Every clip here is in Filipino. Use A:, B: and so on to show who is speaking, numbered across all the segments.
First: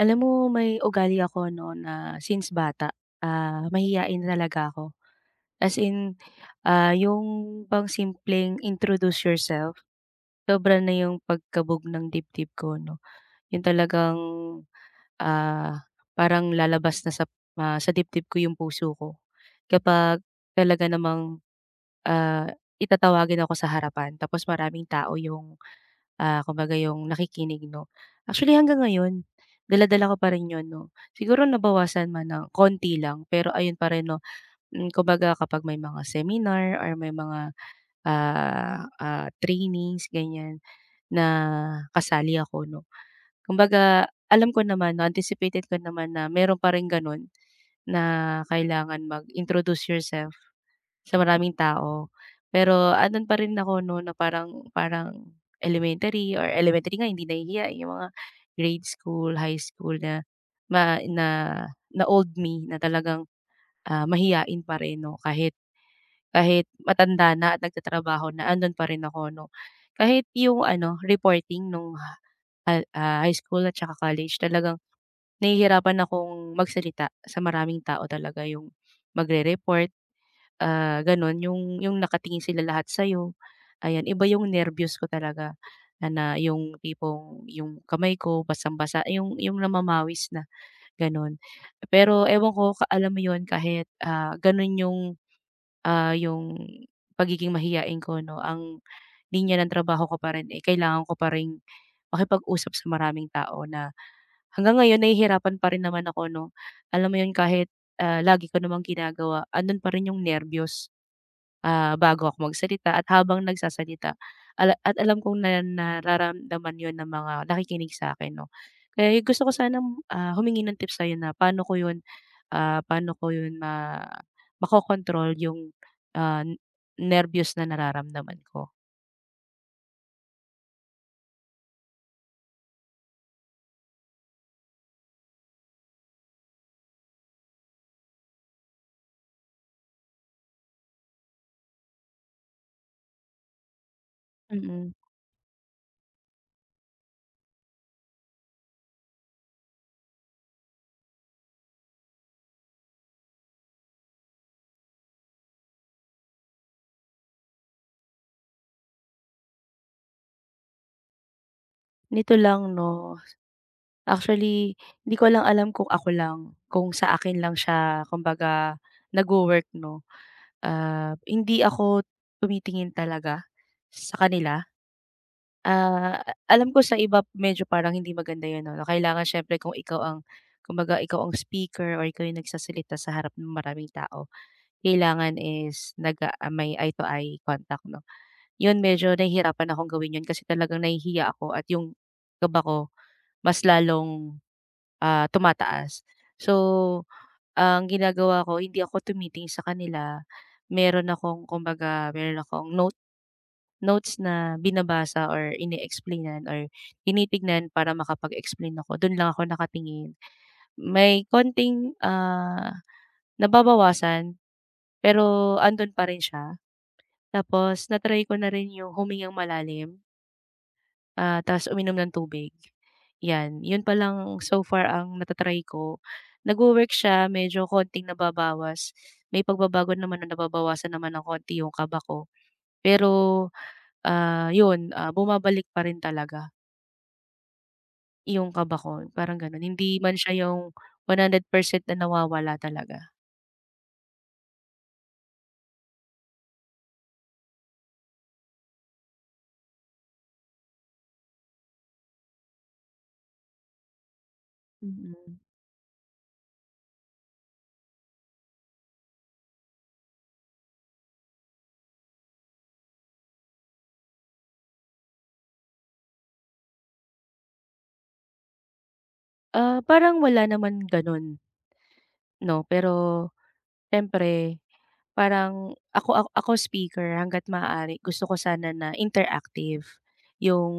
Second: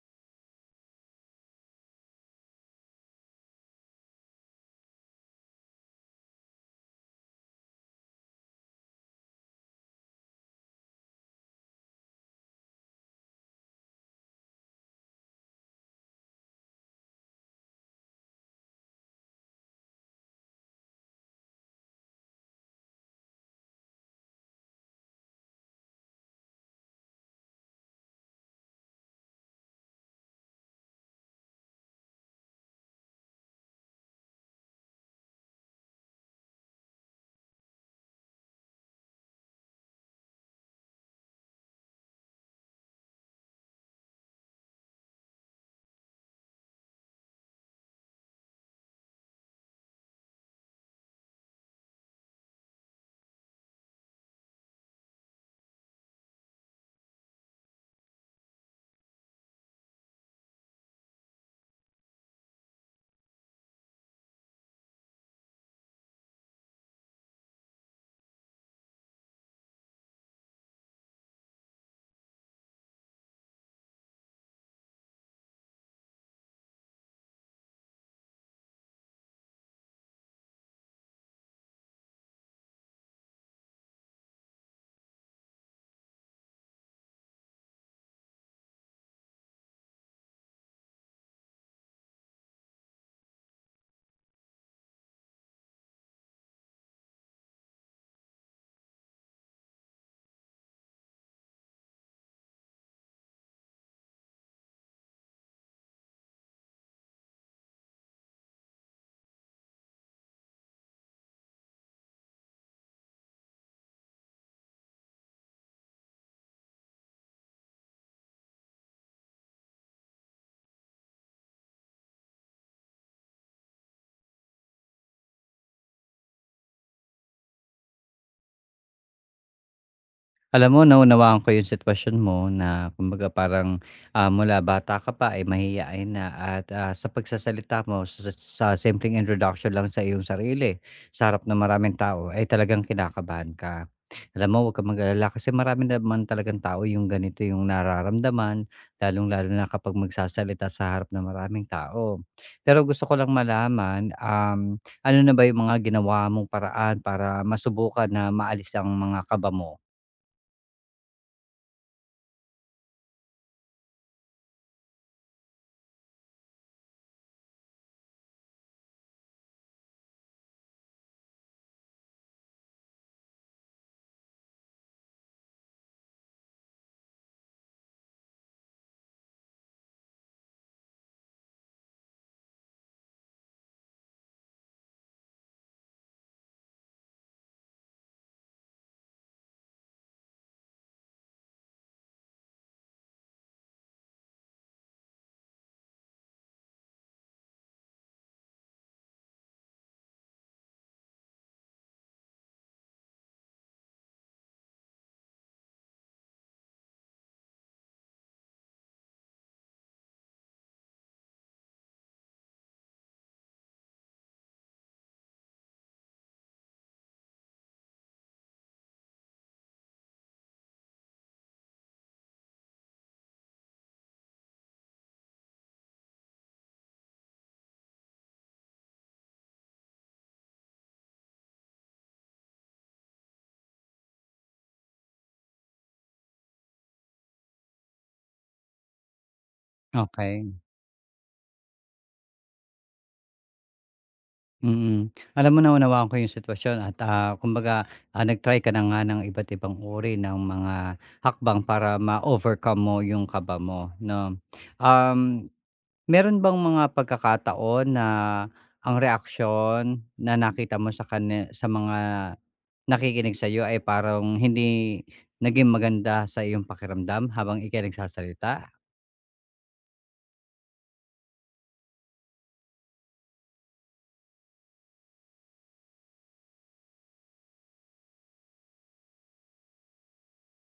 A: Alam mo may ugali ako 'no na since bata, mahiyain talaga ako. As in, yung pang simpleng introduce yourself, sobra na yung pagkabog ng dibdib ko 'no. Yun talagang, ah, parang lalabas na sa dibdib ko yung puso ko kapag talaga namang, ah, itatawagin ako sa harapan tapos maraming tao yung kumbaga yung nakikinig 'no. Actually hanggang ngayon, dala-dala ko pa rin 'yun 'no. Siguro nabawasan man ng konti lang, pero ayun pa rin 'no, kumbaga kapag may mga seminar or may mga, trainings ganiyan na kasali ako 'no. Kumbaga alam ko naman, no anticipated ko naman na meron pa ring gano'n na kailangan mag-introduce yourself. Sa maraming tao. Pero andun pa rin ako 'no na parang parang elementary or elementary nga hindi nahihiya, eh, yung mga grade school, high school na ma na na old me na talagang, mahiyain pa rin 'no kahit kahit matanda na at nagtatrabaho na andun pa rin ako 'no. Kahit yung ano reporting nung high school at tsaka college talagang nahihirapan akong magsalita sa maraming tao talaga yung magre-report gano'n yung nakatingin sila lahat sa'yo, ayan. Iba yung nerbiyos ko talaga na na yung tipong yung kamay ko basang-basa, yung namamawis na gano'n. Pero ewan ko ka alam mo yun kahit, gano'n yung pagiging mahiyain ko 'no, ang linya ng trabaho ko pa rin, eh, kailangan ko pa ring makipag-usap sa maraming tao na hanggang ngayon nahihirapan pa rin naman ako 'no. Alam mo yun kahit, lagi ko namang ginagawa, andun pa rin yung nerbiyos bago ako magsalita at habang nagsasalita at alam kong na nararamdaman yon ng mga nakikinig sa akin, 'no. Kaya yung gusto ko sanang, humingi ng tips sa'yo na paano ko 'yun makokontrol yung, ah, nerbiyos na nararamdaman ko.
B: Alam mo, naunawaan ko yung sitwasyon mo na kumbaga parang mula bata ka pa ay mahihain na at sa pagsasalita mo, sa simpleng introduction lang sa iyong sarili, sa harap ng maraming tao, ay talagang kinakabahan ka. Alam mo, huwag kang
A: Mm,
B: mag-alala kasi marami naman talagang tao yung ganito yung nararamdaman, lalong-lalo na kapag magsasalita sa harap ng maraming tao. Pero gusto ko lang malaman, ano na ba yung mga ginawa mong paraan para masubukan na maalis ang mga kaba mo?
A: Nito lang 'no, actually hindi ko lang alam kung sa akin lang siya kumbaga nagwo-work 'no. Hindi ako tumitingin talaga sa kanila. Ah, Alam ko sa iba medyo parang hindi maganda 'yun 'no, kailangan siyempre kung ikaw ang kumbaga ikaw ang speaker or ikaw yung nagsasalita sa harap ng maraming tao, kailangan may eye to eye contact 'no. 'Yun medyo nahihirapan akong gawin 'yun kasi talagang nahihiya ako at yung kaba ko mas lalong, tumataas. So, ang ginagawa ko hindi ako tumitingin sa kanila, meron akong kumbaga meron akong notes na binabasa or ine-explainan or tinitignan para makapag-explain ako, dun lang ako nakatingin. May konting, nababawasan pero andun pa rin siya. Tapos na-try ko na rin yung humingang malalim, ta's uminom ng tubig, 'yan. Yun pa lang so far ang nata-try ko. Nagwo-work siya, medyo konting nababawas. May pagbabago naman na nababawasan naman ng konti yung kaba ko. Pero, yun, bumabalik pa rin talaga. Yung kaba ko parang gano'n, hindi man siya
B: Okey.
A: yung 100% na nawawala talaga.
B: Mm. Alam mo, naunawaan ko yung sitwasyon at, kumbaga, nag-try ka na nga ng iba't ibang uri ng mga hakbang para ma-overcome mo yung kaba mo 'no.
A: Mm.
B: Um, Meron bang mga pagkakataon na ang reaksyon na nakita mo sa kani sa mga nakikinig sa'yo ay parang hindi naging maganda sa iyong pakiramdam habang ika'y nagsasalita?
A: Parang wala naman gano'n 'no, pero siyempre parang ako ako speaker hangga't maaari gusto ko sana na interactive yung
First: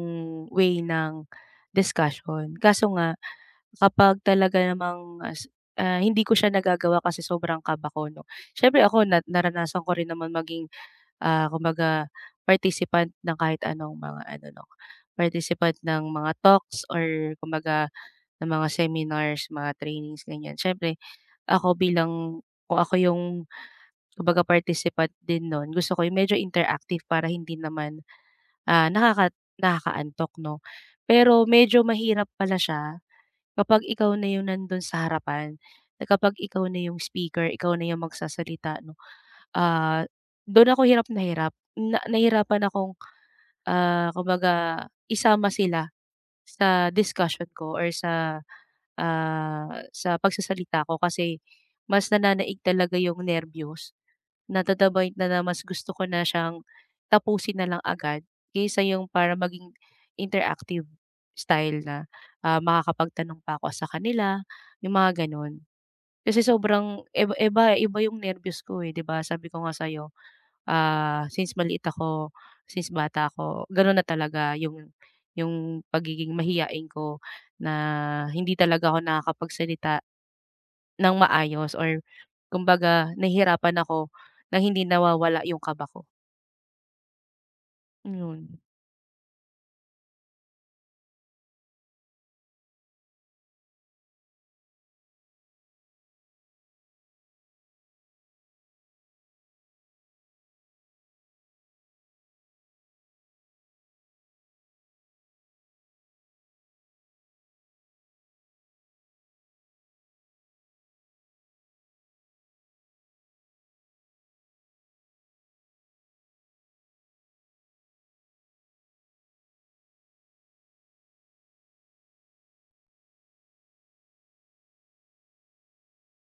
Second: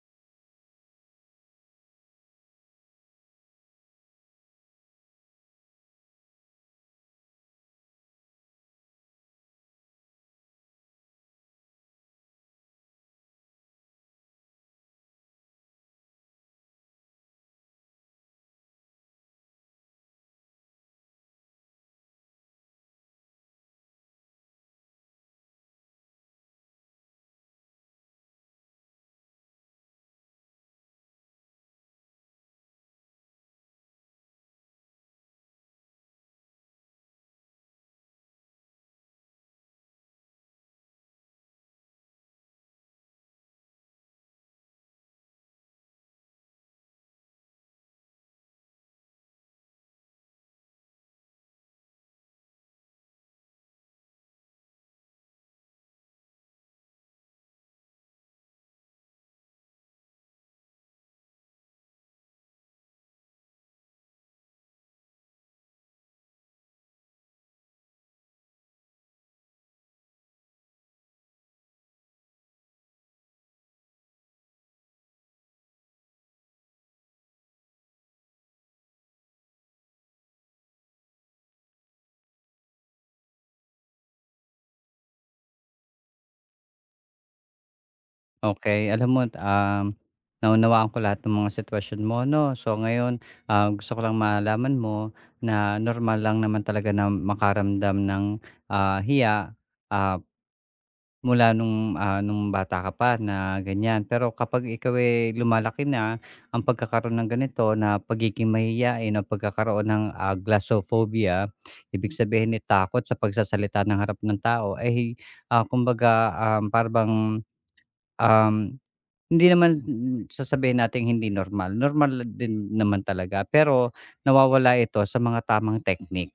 A: way ng discussion. Kaso nga kapag talaga namang hindi ko siya nagagawa kasi sobrang kaba ko 'no. Siyempre ako na naranasan ko rin naman maging kumbaga participant ng kahit anong mga ano 'no, participant ng mga talks or kumbaga ng mga seminars, mga trainings, ganyan. Siyempre ako bilang kung ako yung kumbaga participant din nun, gusto ko yung medyo interactive para hindi naman, ah, nakaka nakakaantok 'no. Pero medyo mahirap pala siya. Kapag ikaw na yung nandun sa harapan, na kapag ikaw na yung speaker, ikaw na yung magsasalita 'no, ah, dun ako hirap. Na nahirapan akong, kumbaga isama sila sa discussion ko or ah, sa pagsasalita ko kasi mas nananaig talaga yung nerbiyos. Na to the point na mas gusto ko na siyang tapusin na lang agad kaysa yung para maging interactive style na, makakapagtanong pa ako sa kanila, yung mga gano'n. Kasi sobrang iba iba yung nerbiyos ko, eh, 'di ba sabi ko nga sa'yo since maliit ako, since bata ako, gano'n na talaga yung pagiging mahiyain ko na hindi talaga ako nakakapagsalita ng maayos or kumbaga nahihirapan ako na hindi nawawala yung kaba ko, yun.
B: Okay. Alam mo, naunawaan ko lahat ng mga sitwasyon mo 'no. So ngayon, gusto ko lang malaman mo na normal lang naman talaga na makaramdam ng, hiya, ah, mula nung bata ka pa na ganyan. Pero kapag ikaw ay lumalaki na, ang pagkakaroon ng ganito na pagiging mahiyain o pagkakaroon ng, glossophobia, ibig sabihin, eh, takot sa pagsasalita ng harap ng tao, eh, kumbaga, para um hindi naman, sasabihin nating hindi normal, normal din naman talaga, pero nawawala ito sa mga tamang teknik.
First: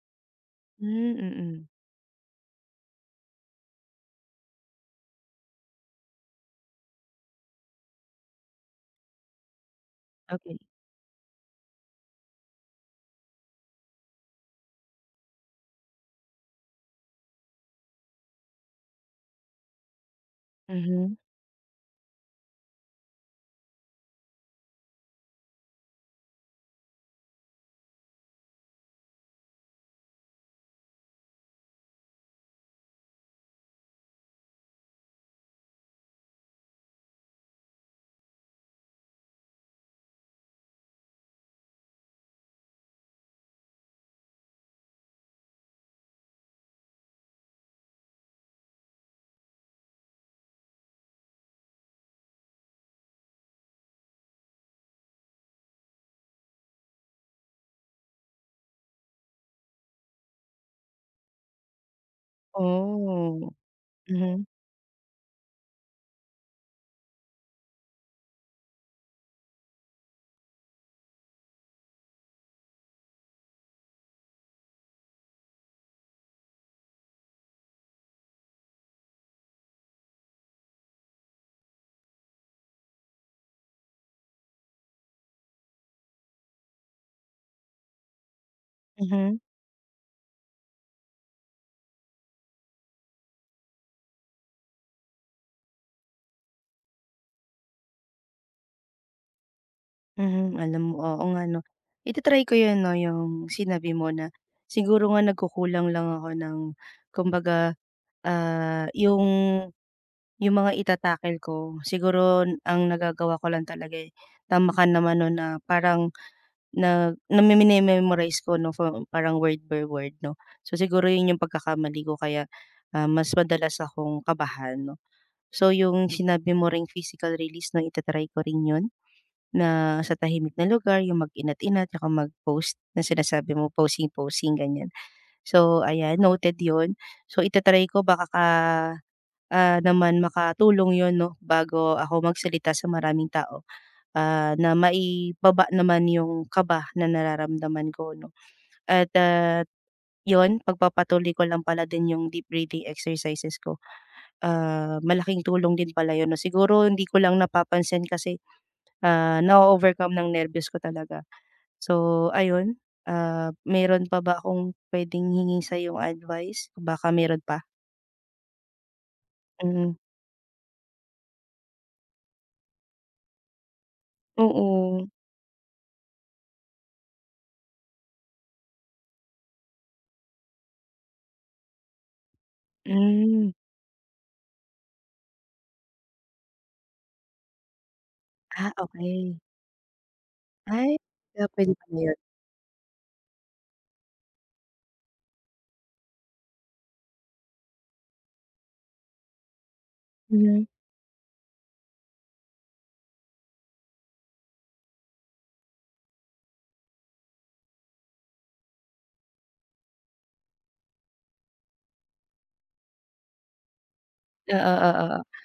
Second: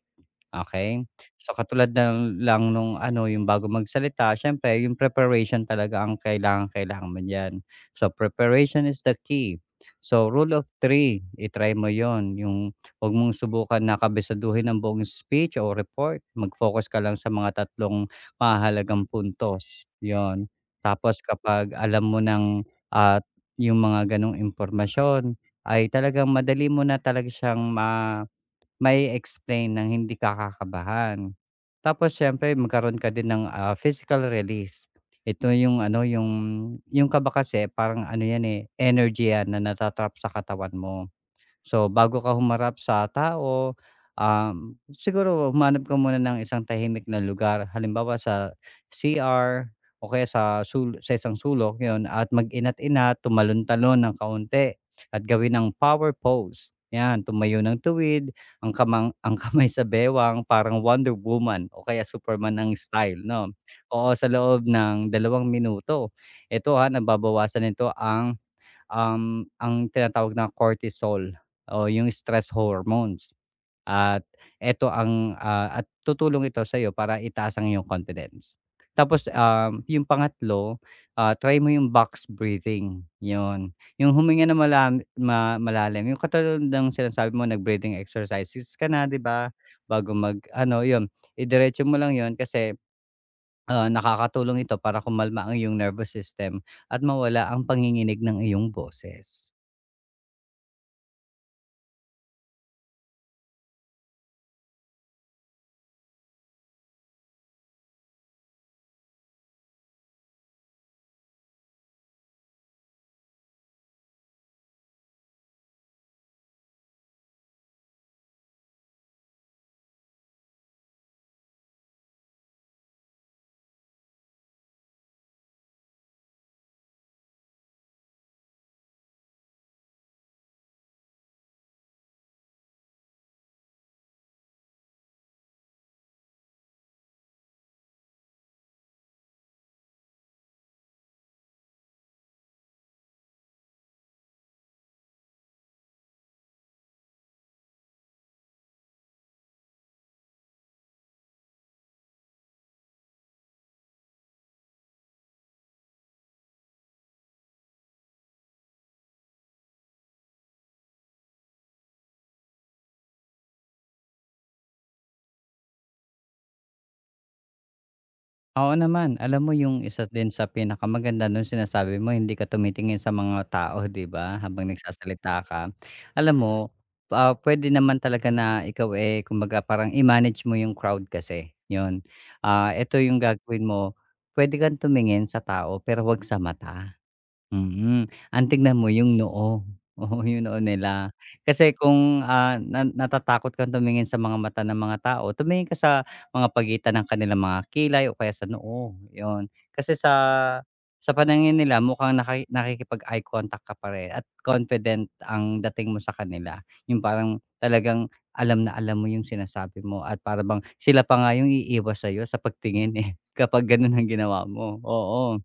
B: Okay.
A: Hmm,
B: So,
A: mm.
B: katulad na lang nung ano, yung bago magsalita siyempre yung preparation talaga ang kailangang-kailangan mo diyan. So, preparation is the key. So, rule
A: Okey.
B: of three, i-try mo yun, yung 'wag mong subukan na kabisaduhin ang buong speech o report, mag-focus ka lang sa mga tatlong mahalagang puntos, yon.
A: Mhm.
B: Tapos kapag alam mo ng, at yung mga gano'ng impormasyon ay talagang madali mo na talaga siyang may explain ng hindi ka kakabahan. Tapos siyempre magkaroon ka din ng, physical release. Ito yung ano, yung kaba kasi parang ano yan, eh, energy yan na sa katawan mo. So, bago ka humarap sa tao, um, siguro humanap ka muna ng isang tahimik na lugar. Halimbawa sa CR o kaya sa isang sulok, yon, at mag-inat-inat, tumalon-talon ng kaunti at gawin ng power pose. Yan, tumayo ng tuwid, ang, kamang, ang kamay sa bewang, parang Wonder Woman o kaya Superman ang style, no?
A: Oh,
B: Oo, sa
A: mhm,
B: loob ng 2 minuto. Ito ha, nababawasan nito ang, ang tinatawag na cortisol o yung stress hormones, at eto ang, at tutulong ito sa sa'yo para itaas ang iyong confidence. Tapos, yung pangatlo, try mo yung box breathing, yon. Yung huminga na malam ma malalim, yung katulad ng sinasabi mo, nag-breathing exercises ka na, 'di
A: mhm,
B: ba? Bago mag-ano, yun, idiretso mo lang yon kasi, nakakatulong ito para kumalma ang iyong nervous system at mawala ang panginginig ng iyong boses.
A: mhm. Alam mo oo nga 'no. Ita-try ko yun 'no, yung sinabi mo na siguro nga nagkukulang lang ako ng kumbaga Ah, yung yung mga itatakil ko siguro ang nagagawa ko lang talaga, eh, tama ka naman 'no na parang namimini-memorize ko 'no for parang word by word 'no. So, siguro yun yung pagkakamali ko kaya, mas madalas akong kabahan 'no. So, yung sinabi mo ring physical release 'no ita ko rin yun na sa tahimik na lugar yung mag-inat-inat tsaka mag-pose na sinasabi mo posing-posing ganyan. So, ayan noted yun. So, ita ko baka naman makatulong yon 'no, bago ako magsalita sa maraming tao, na maibaba naman yung kaba na nararamdaman ko 'no. At, 'yun pagpapatuloy ko lang pala din yung deep breathing exercises ko, malaking tulong din pala 'yun 'no. Siguro hindi ko lang napapansin kasi, na overcome ng nervous ko talaga. So ayun, meron pa ba akong puwedeng hingin sa yung advice? Baka meron pa?
B: Oo naman. Alam mo, yung
A: Mm,
B: isa din sa pinakamaganda nun, sinasabi mo hindi ka tumitingin sa mga tao, 'di ba, habang
A: oo.
B: nagsasalita ka. Alam mo, puwede naman talaga na ikaw, eh, kumbaga parang i-manage mo yung crowd kasi, yun. Ah, eto yung
A: Hmm.
B: gagawin mo, pwede kang tumingin sa tao pero 'wag sa mata. Mm, ang
A: Ah,
B: tignan mo yung
A: okey.
B: noo, oo, yung noo
A: Ay,
B: nila.
A: kaya puwede
B: Kasi
A: pala yun.
B: kung, na natatakot kang tumingin sa mga mata ng mga tao, tumingin ka sa mga pagitan ng kanilang mga kilay o kaya sa noo, yun. Kasi sa
A: Mhm.
B: sa paningin nila mukhang nakikipag-eye contact ka pa rin at confident ang dating mo sa kanila. Yung parang talagang alam na alam mo yung sinasabi mo at para bang sila pa nga yung iiwas sa'yo sa pagtingin, eh, kapag ganun ang ginawa
A: Oo,
B: mo,
A: oo, oo.
B: oo.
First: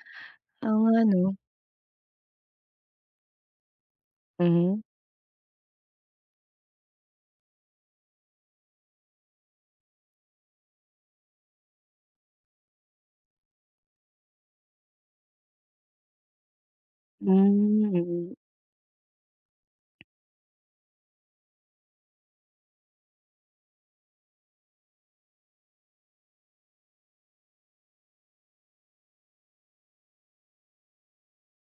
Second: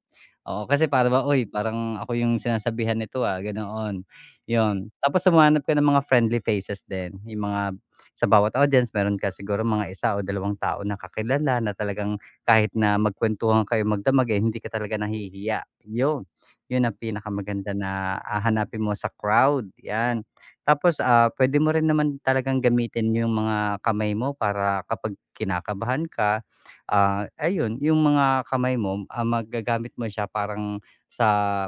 B: Oo,
A: Oo
B: kasi
A: nga
B: para
A: 'no.
B: ba, "Uy, parang ako yung sinasabihan nito, ah," ganoon,
A: Mhm.
B: yun. Tapos sumanap ka ng mga friendly faces din, yung mga sa bawat audience meron ka siguro mga isa o dalawang tao na kakilala na talagang kahit na magkwentuhan kayo magdamag, eh, hindi ka talaga nahihiya, yun. Yun ang pinakamaganda
A: Hmm,
B: na,
A: mm.
B: hanapin mo sa crowd, yan. Tapos, pwede mo rin naman talagang gamitin yung mga kamay mo para kapag kinakabahan ka. Ayun yung mga kamay mo, magagamit mo siya parang sa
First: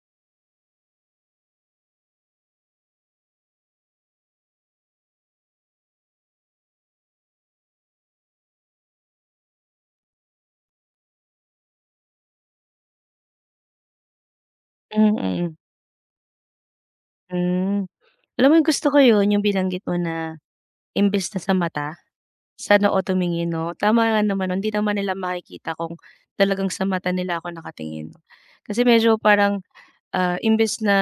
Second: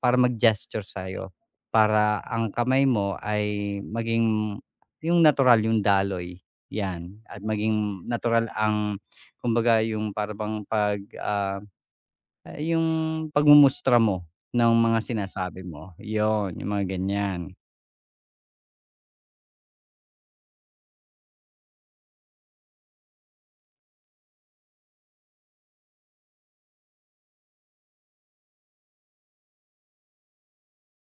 B: para mag-gesture sa'yo, para ang kamay mo ay maging yung natural yung daloy, 'yan. At maging natural ang, kumbaga, yung parang 'pag, eh, yung pagmumustra mo ng mga
A: Hmm, mm.
B: sinasabi mo, yon yung mga ganiyan.
A: Hmm. Alam mo yung gusto ko yun, yung binanggit mo na imbes na sa mata, sa noo tumingin 'no. Tama nga naman 'no, hindi naman nila makikita kung talagang sa mata nila ako nakatingin 'no. Kasi medyo parang, imbes na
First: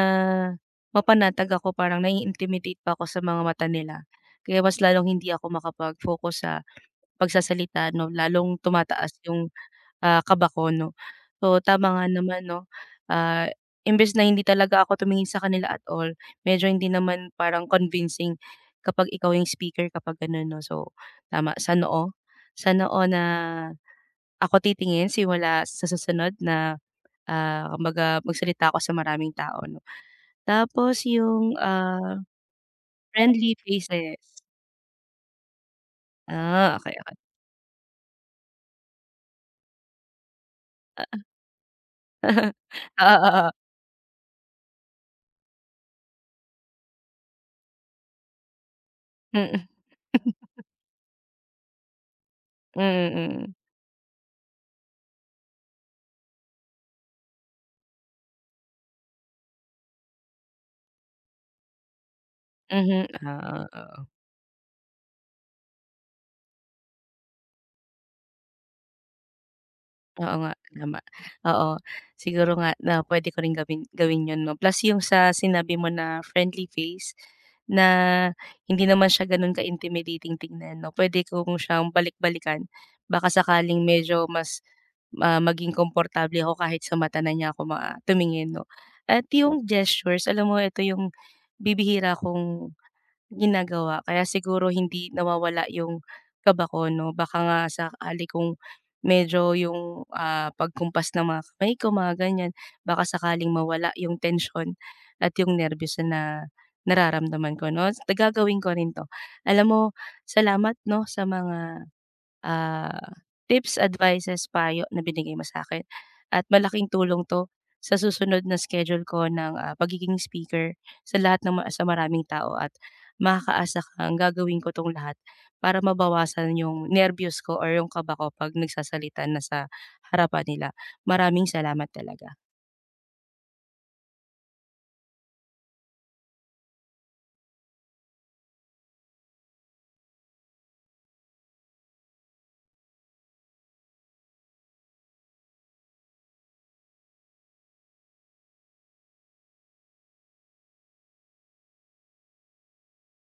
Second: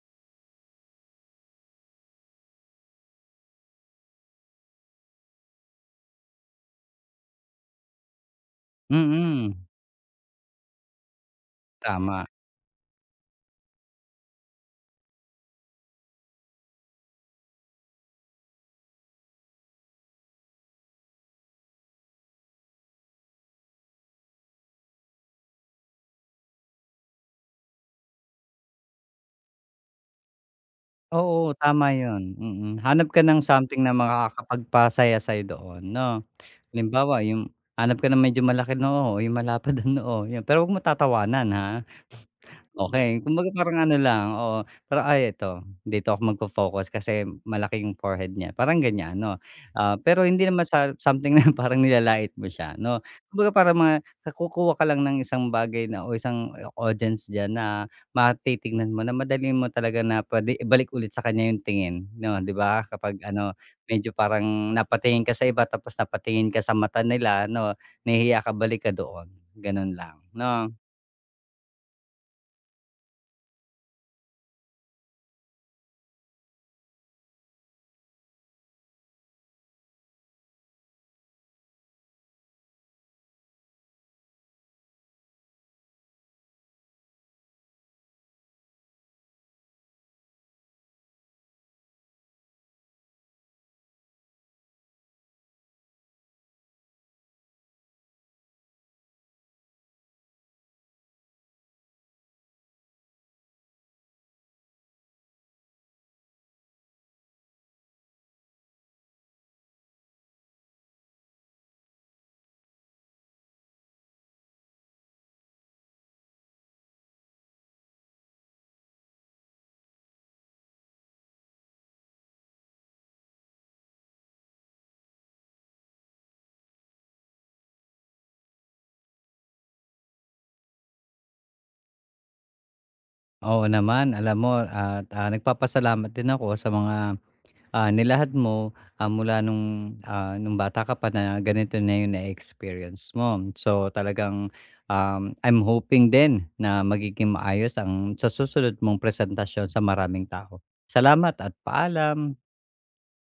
A: mapanatag ako, parang nai-intimidate pa ako sa mga mata nila. Kaya mas lalong hindi ako makapag-focus sa pagsasalita 'no, lalong tumataas yung,
B: Mm,
A: kaba ko 'no. So, tama nga
B: tama.
A: naman 'no, ah, imbes na hindi talaga ako tumingin sa kanila at all, medyo hindi naman parang convincing kapag ikaw yung speaker kapag gano'n 'no. So, tama sa noo na ako titingin simula sa susunod na, kumbaga magsalita ako sa maraming tao 'no. Tapos
B: Oo,
A: yung,
B: tama 'yun. Mm. Hanap ka ng
A: friendly
B: something na
A: faces.
B: makakapagpasaya sa'yo doon, 'no?
A: Ah, okey, okey.
B: Halimbawa, yung hanap ka ng medyo malaki noo, yung malapad ang noo, 'yan. Pero 'wag mo tatawanan, ha?
A: Oo,
B: Okey, kumbaga
A: oo.
B: parang ano lang, oo, parang, "Ay eto, dito ako magfo-focus kasi malaki yung forehead niya." Parang ganyan 'no.
A: Mm,
B: Pero hindi naman sa something na parang nilalait mo siya
A: mm,
B: 'no.
A: mm,
B: Kumbaga
A: mm.
B: parang mga kukuha ka lang ng isang bagay na o isang, eh, audience diyan na matitignan mo na madali mo talaga na puwede ibalik ulit sa kanya yung tingin 'no, 'di ba?
A: Mhm,
B: Kapag ano,
A: oo, oo.
B: medyo parang napatingin ka sa iba, tapos napatingin ka sa mata nila 'no, nahihiya ka, balik ka doon, gano'n lang
A: Oo nga,
B: 'no.
A: tama. Oo, siguro nga na puwede ko rin gawin gawin 'yun 'no. Plus yung sa sinabi mo na friendly face, na hindi naman siya gano'n ka-intimidating tingnan 'no, puwede kong siyang balik-balikan. Baka sakaling medyo mas, maging komportable ako kahit sa mata na niya ako tumingin 'no. At yung gestures, alam mo ito yung bibihira kong ginagawa kaya siguro hindi nawawala yung kaba ko 'no, baka nga sakali kung medyo yung, pagkumpas ng mga kamay ko mga ganyan, baka sakaling mawala yung tension at yung nerbiyos na nararamdaman ko 'no. Gagawin ko rin 'to. Alam mo salamat 'no sa mga ah, tips, advices, payo na binigay mo sa'kin at malaking tulong 'to sa susunod na schedule ko ng, pagiging speaker sa lahat ng sa maraming tao at makakaasa kang gagawin ko 'tong lahat para mabawasan yung nerbiyos ko or yung kaba ko 'pag nagsasalita na sa harapan nila. Maraming salamat talaga.
B: Oo naman, alam mo, at, nagpapasalamat din ako sa mga, nilahad mo, mula nung bata ka pa na ganito na yung na-experience mo. So talagang, I'm hoping din na magiging maayos ang sa susunod mong presentasyon sa maraming tao. Salamat at paalam.